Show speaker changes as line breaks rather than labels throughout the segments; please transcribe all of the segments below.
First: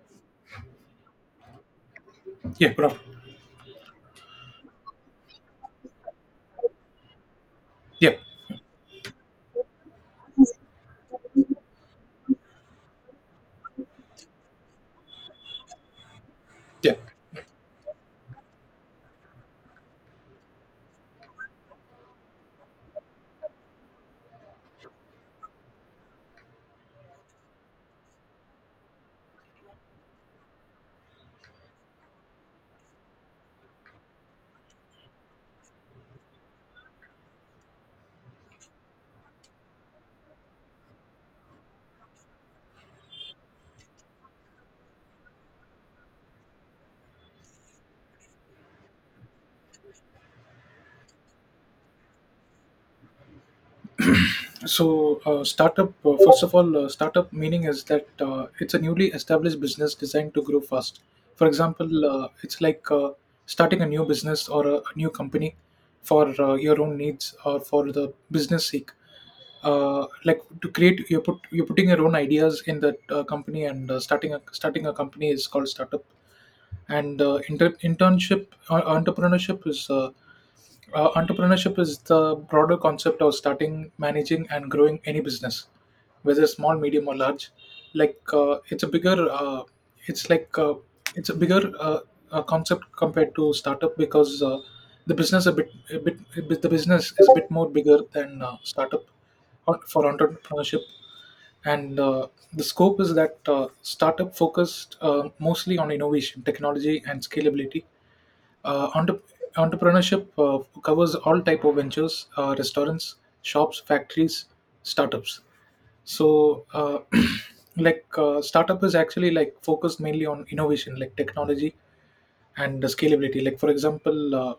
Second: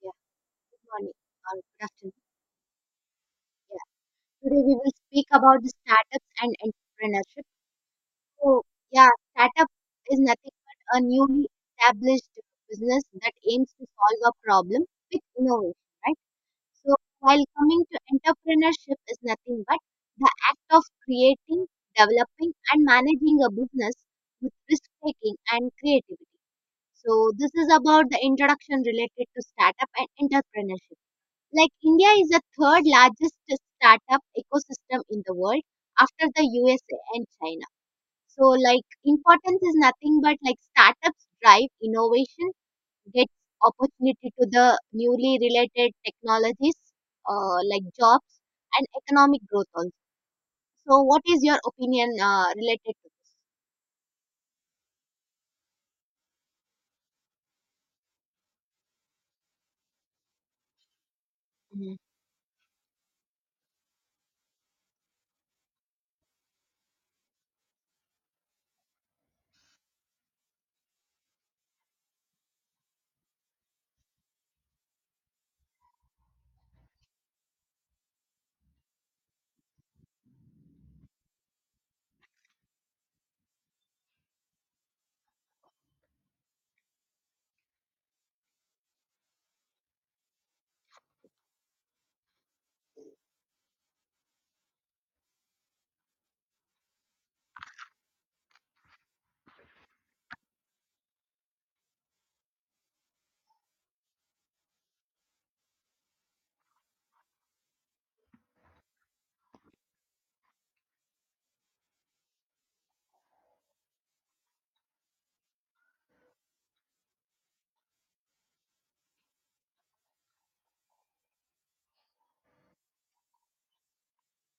Yeah, good morning or good afternoon.
Yeah, good afternoon.
Yeah, today we will speak about the startups and entrepreneurship.
Yeah,
So, yeah, startup is nothing but a newly established business that aims to solve a problem with innovation, right? So,
yeah.
while coming to entrepreneurship is nothing but the act of creating, developing, and managing a business with risk taking and creativity. So, this is about the introduction related to startup and entrepreneurship. Like India is the third largest startup ecosystem in the world after the USA and China. So like importance is nothing but like startups drive innovation, gets opportunity to the newly related technologies, like jobs and economic growth also. So what is your opinion related to this?
Startup, first of all, startup meaning is that it's a newly established business designed to grow fast. For
Mhm.
example, it's like starting a new business or a new company for your own needs or for the business sake. Like to create, you're putting your own ideas in that company, and starting a company is called startup. And entrepreneurship is. Entrepreneurship is the broader concept of starting, managing, and growing any business, whether small, medium, or large. Like it's a it's like uh, bigger concept compared to startup because the business the business is a bit more bigger than startup for entrepreneurship, and the scope is that startup focused mostly on innovation, technology, and scalability. uh, entre- Entrepreneurship covers all type of ventures, restaurants, shops, factories, startups. So, like startup is actually like focused mainly on innovation, like technology, and the scalability. Like for example, uh,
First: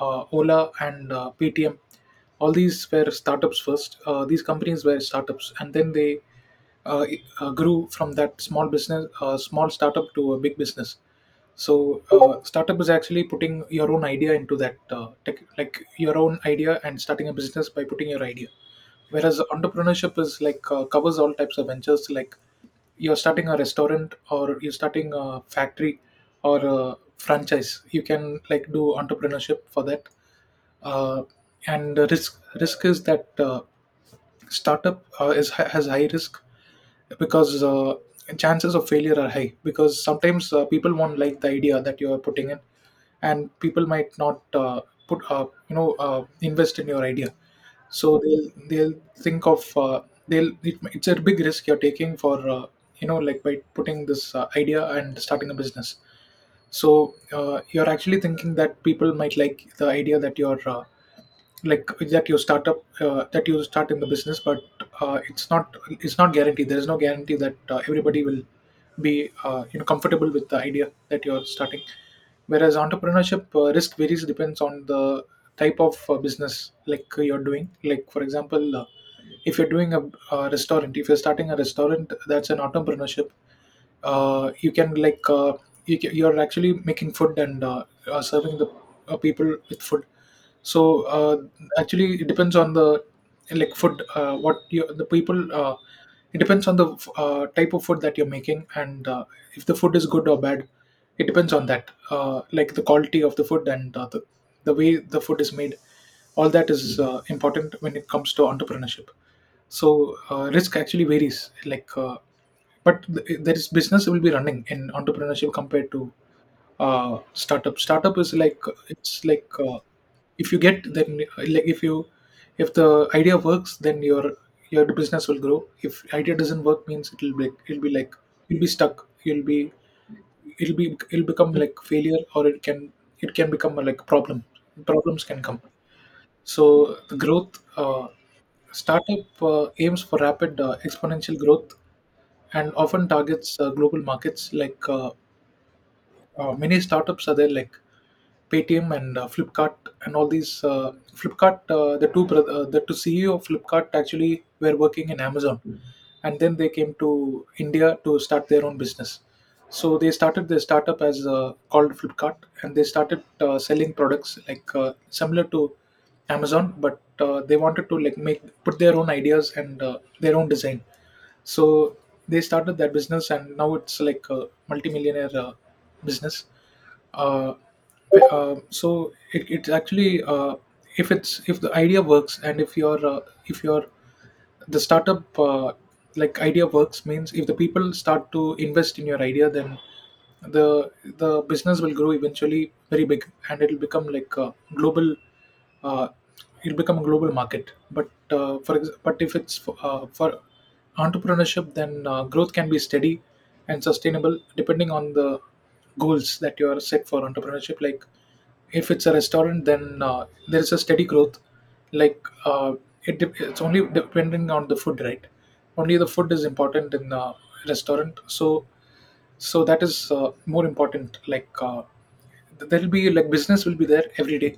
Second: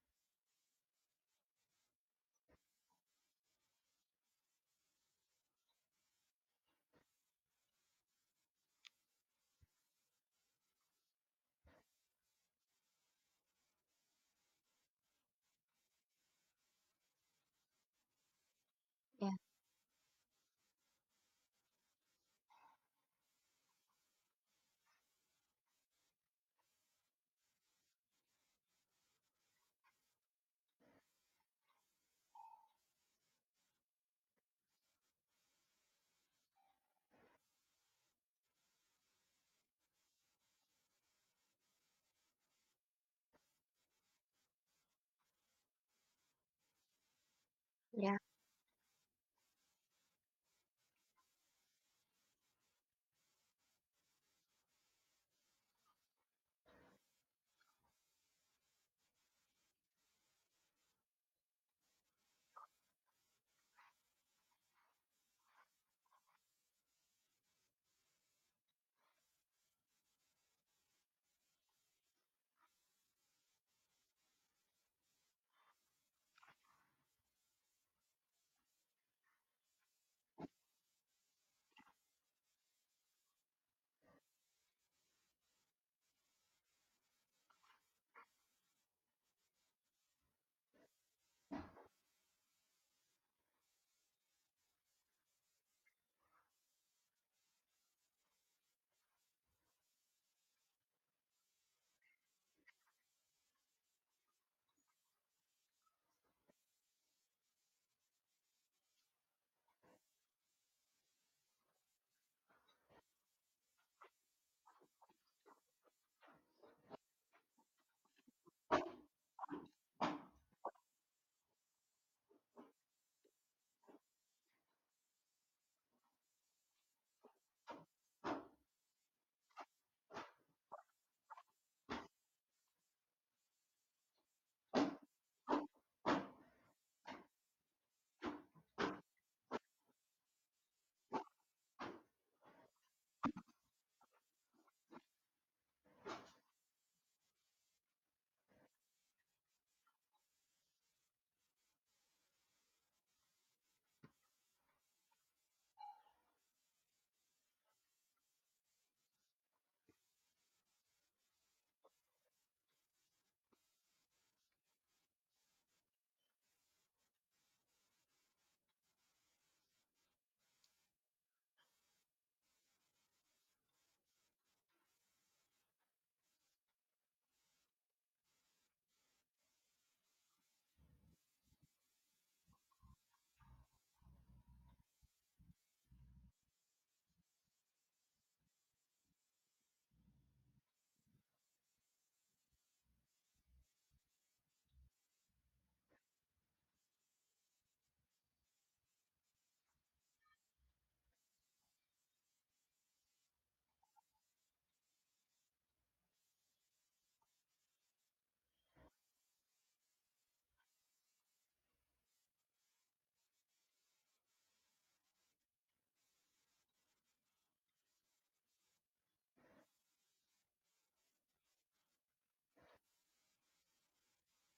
uh, Ola and PTM, all these were startups first. These companies were startups, and then they grew from that small business, small startup to a big business. So startup is actually putting your own idea into that tech, like your own idea and starting a business by putting your idea,
Yeah,
whereas entrepreneurship is like covers all types of ventures, like you're starting a restaurant, or you're starting a factory or a franchise. You can like do entrepreneurship for that. uh, and the risk is that startup is has high risk because chances of failure are high, because sometimes people won't like the idea that you are putting in, and people might not put you know invest in your idea, so
yeah.
they'll think of they'll it, it's a big risk you're taking for you know, like, by putting this idea and starting a business. So you're actually thinking that people might like the idea that you're like that you start up that you start in the business, but it's not guaranteed. There is no guarantee that everybody will be you know, comfortable with the idea that you're starting, whereas entrepreneurship risk varies depends on the type of business like you're doing. Like, for example, if you're doing a restaurant, if you're starting a restaurant, that's an entrepreneurship. You can like you're actually making food and serving the people with food. So actually, it depends on the like food. What you, the people. It depends on the type of food that you're making, and if the food is good or bad. It depends on that, like the quality of the food, and the way the food is made. All that is important when it comes to entrepreneurship. So, risk actually varies. There is business will be running in entrepreneurship compared to startup. Startup is like it's like if you get then if the idea works, then your business will grow. If idea doesn't work, means it'll be like you'll be stuck. You'll be it'll become like failure, or it can become like problem. Problems can come. So the growth, startup aims for rapid exponential growth and often targets global markets, like many startups are there like Paytm and Flipkart and all these. Flipkart, the two broth- the two CEO of Flipkart actually were working in Amazon, and then they came to India to start their own business. So they started their startup as called Flipkart, and they started selling products like similar to Amazon, but they wanted to like make put their own ideas and their own design. So they started that business, and now it's like a multimillionaire business. Uh, it's actually if the idea works, and if your the startup like idea works means if the people start to invest in your idea, then the the business will grow eventually very big, and it'll become like a global uh, it'll become a global market. But if it's for entrepreneurship, then growth can be steady and sustainable depending on the goals that you are set for entrepreneurship. Like, if it's a restaurant, then there is a steady growth, like it's only depending on the food, right? Only the food is important in the restaurant. So so that is more important. Like there will be like business will be there every day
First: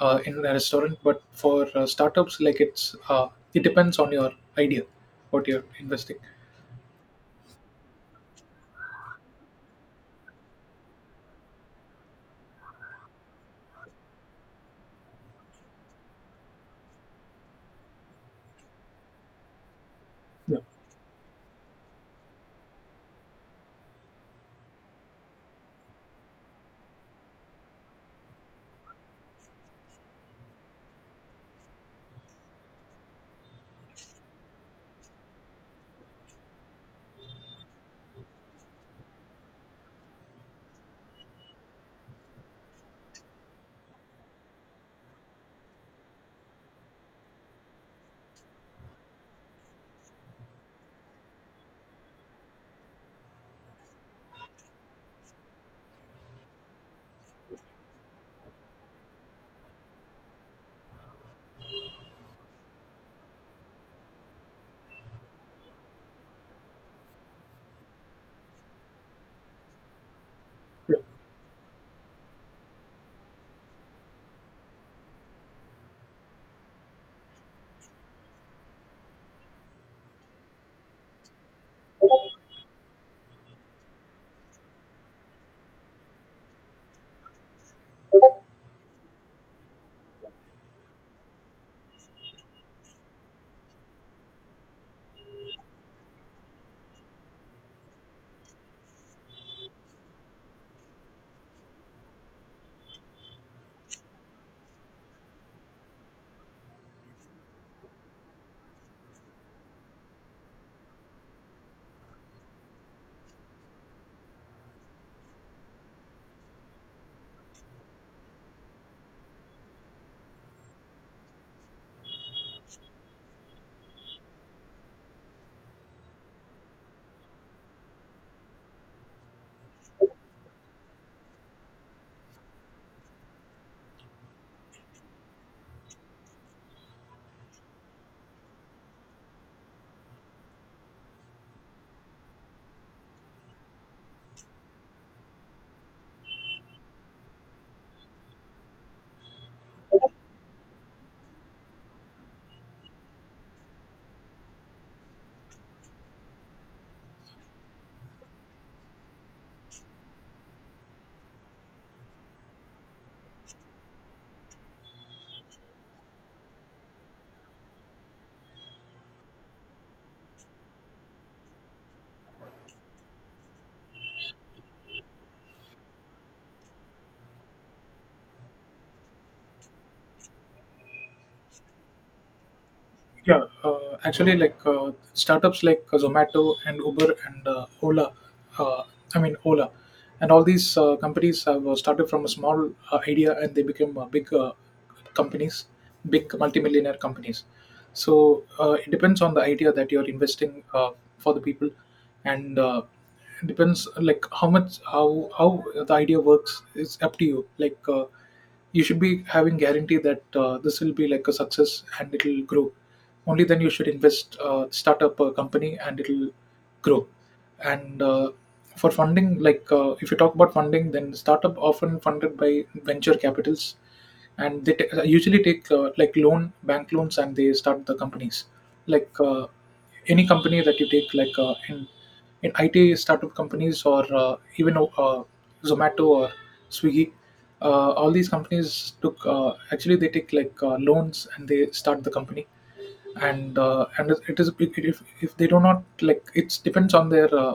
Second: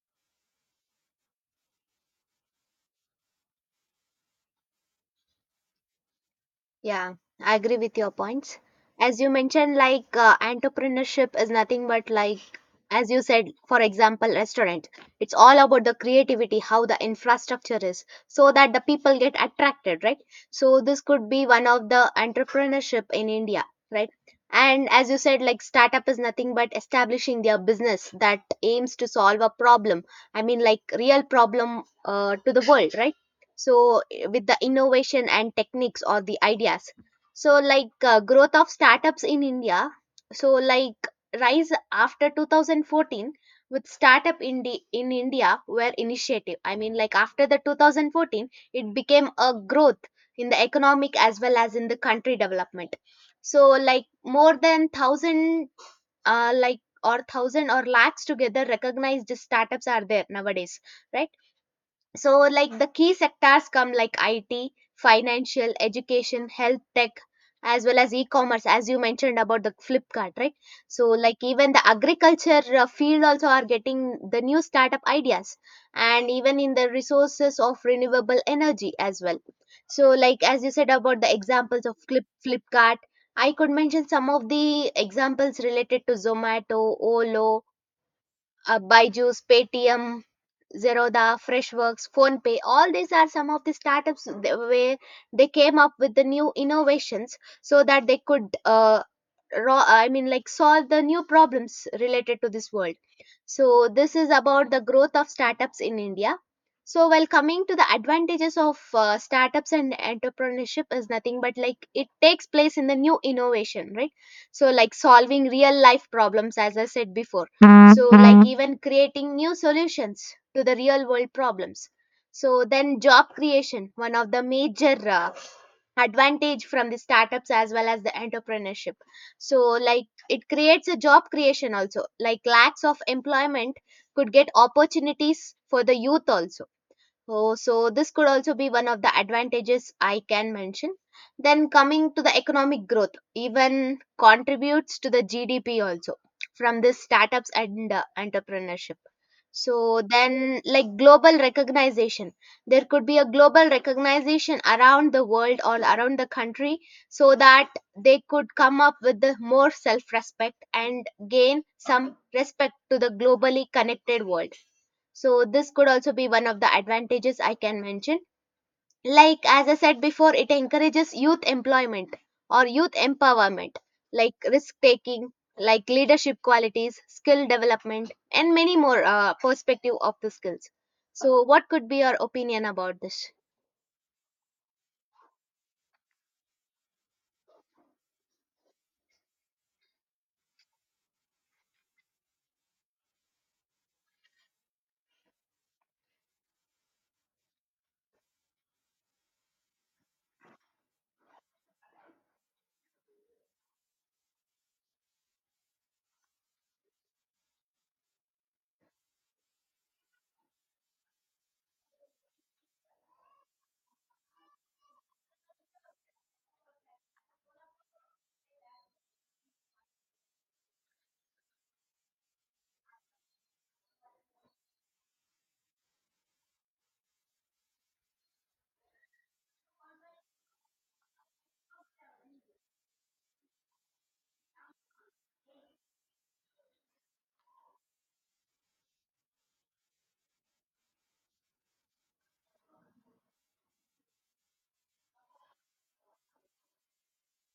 in a restaurant, but for startups, like it's it depends on your idea, what you're investing.
Yeah, I agree with your points. As you mentioned, like entrepreneurship is nothing but like, as you said, for example, restaurant. It's all about the creativity, how the infrastructure is, so that the people get attracted, right?
Yeah.
So this could be one of the entrepreneurship in India, right? And as you said, like startup is nothing but establishing their business that aims to solve a problem. I mean, like real problem to the world, right? So with the innovation and techniques or the ideas, so like growth of startups in India. So like rise after 2014, with startup in India were initiative. I mean, like after the 2014 it became a growth in the economic as well as in the country development. So like more than 1000, like, or 1000 or lakhs together recognized startups are there nowadays, right? So like the key sectors come like IT, financial, education, health tech, as well as e-commerce, as you mentioned about the Flipkart, right? So like even the agriculture field also are getting the new startup ideas, and even in the resources of renewable energy as well. So like as you said about the examples of Flipkart, I could mention some of the examples related to Zomato, Olo, Byju's, Paytm, Zerodha, Freshworks, PhonePe. All these are some of the startups where they came up with the new innovations so that they could, I mean, like solve the new problems related to this world. So this is about the growth of startups in India. So while coming to the advantages of startups and entrepreneurship is nothing but like it takes place in the new innovation, right? So like solving real life problems, as I said before, so like even creating new solutions to the real world problems. So then job creation, one of the major advantage from the startups as well as the entrepreneurship. So like it creates a job creation also, like lacks of employment could get opportunities for the youth also. Oh, so this could also be one of the advantages I can mention. Then coming to the economic growth, even contributes to the GDP also from this startups and entrepreneurship. So then like global recognition, there could be a global recognition around the world or around the country, so that they could come up with the more self-respect and gain some respect to the globally connected world. So this could also be one of the advantages I can mention. Like as I said before, it encourages youth employment or youth empowerment, like risk taking, like leadership qualities, skill development, and many more perspective of the skills. So what could be your opinion about this?
Yeah, actually, like startups like Zomato and Uber and Ola, uh, I mean Ola, and all these companies have started from a small idea, and they became big companies, big multimillionaire companies. So it depends on the idea that you're investing for the people, and it depends like how much how the idea works. It's up to you. You should be having guarantee that this will be like a success and it will grow. Only then you should invest start up a company, and it will grow. And for funding, like if you talk about funding, then startup often funded by venture capitals, and usually take like loan, bank loans, and they start the companies. Like any company that you take, like in IT startup companies, or even Zomato or Swiggy, all these companies took actually they take like loans, and they start the company. And if they do not, like it depends on their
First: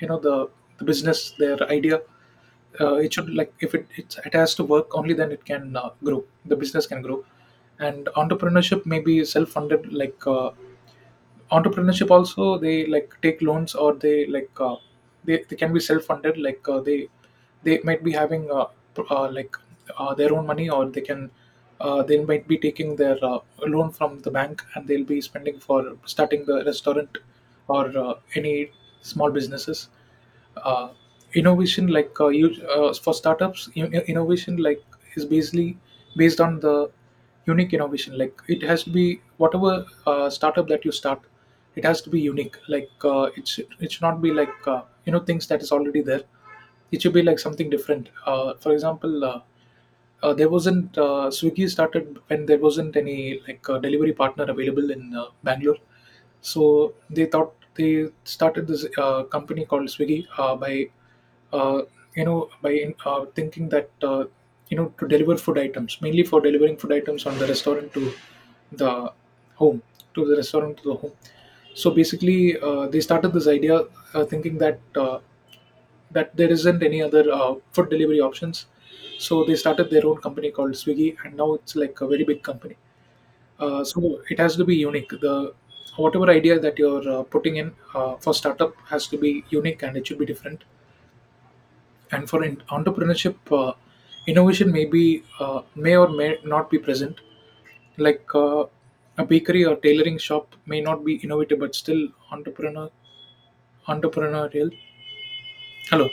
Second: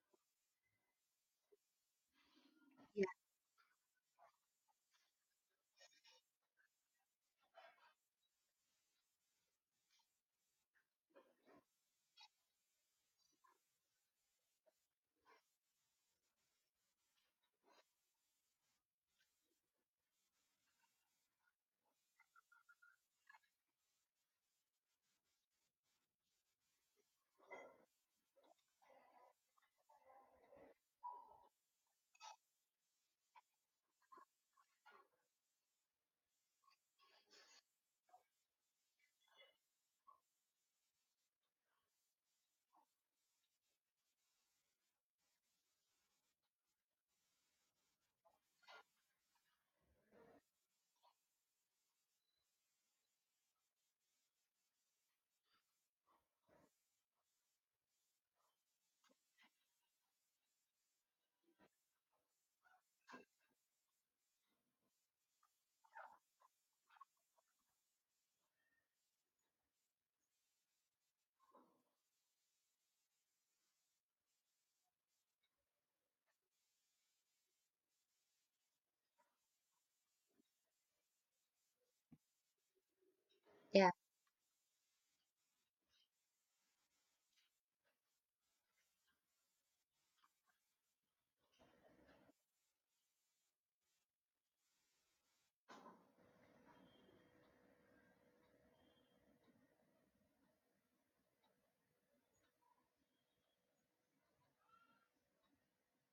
you know, the business, their idea.
Yeah.
It should like if it has to work, only then it can grow. The business can grow, and entrepreneurship may be self funded. Entrepreneurship also they like take loans, or they like they can be self-funded. Like they might be having like their own money, or they can they might be taking their loan from the bank, and they'll be spending for starting the restaurant or any small businesses. uh, Innovation, like for startups innovation like is basically based on the unique innovation. Like it has to be whatever startup that you start, it has to be unique. Like it should not be like you know, things that is already there. It should be like something different. For example, there wasn't swiggy started when there wasn't any like delivery partner available in bangalore. So they thought they started this company called Swiggy, by uh, you know, by thinking that you know, to deliver food items, mainly for delivering food items on the restaurant to the home, to the restaurant to the home. So basically, they started this idea thinking that that there isn't any other food delivery options. So they started their own company called Swiggy, and now it's like a very big company.
Yeah.
So it has to be unique. The whatever idea that you're putting in for startup has to be unique, and it should be different. And for entrepreneurship, innovation may be may or may not be present. Like a bakery or tailoring shop may not be innovative, but still entrepreneurial. Hello,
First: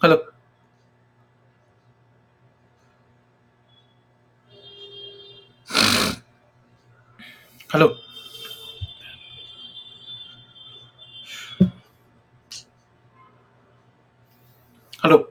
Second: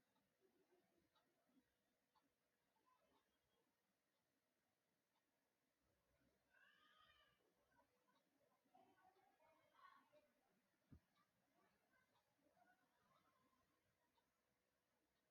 hello, hello, hello.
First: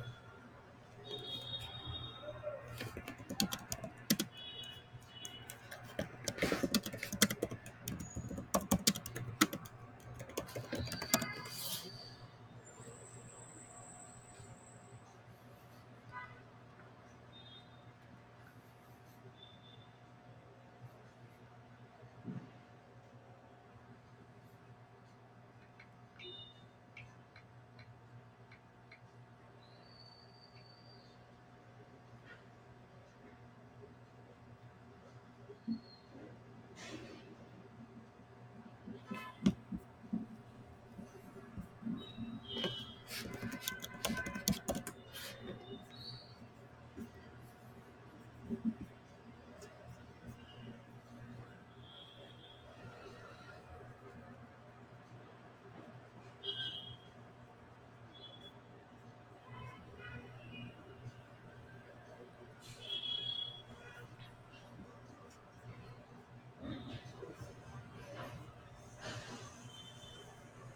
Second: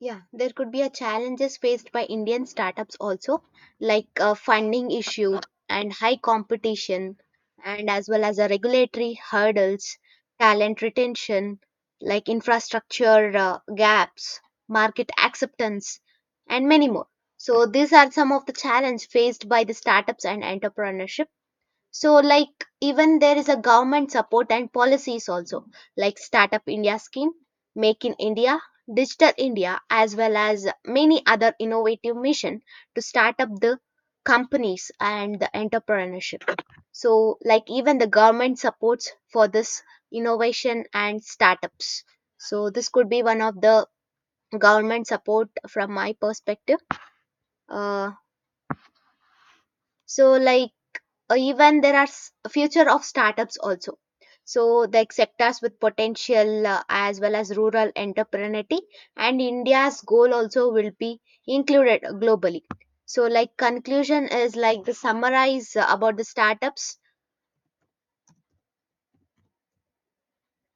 Yeah, there could be a challenges faced by Indian startups also, like funding issue and high competition, and as well as a regulatory hurdles, talent retention, like infrastructure gaps, market acceptance, and many more. So these are some of the challenges faced by the startups and entrepreneurship. So, like, even there is a government support and policies also, like Startup India scheme, Make in India, Digital India, as well as many other innovative mission to start up the companies and the entrepreneurship. So, like, even the government supports for this innovation and startups. So, this could be one of the government support from my perspective. Uh, so, like, even there are future of startups also. So the sectors with potential as well as rural entrepreneurship and India's goal also will be included globally. So like conclusion is like the summarize about the startups.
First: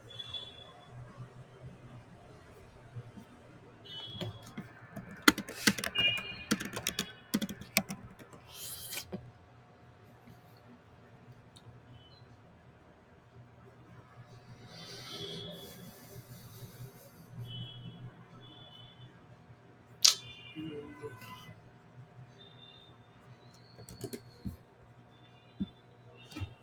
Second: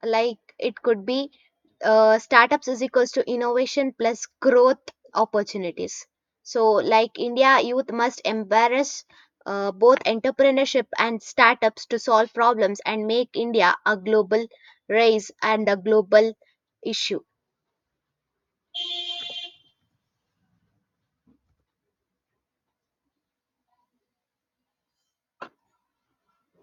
Like it could be startups is equals to innovation plus growth opportunities. So like India youth must embrace both entrepreneurship and startups to solve problems and make India a global race and a global issue.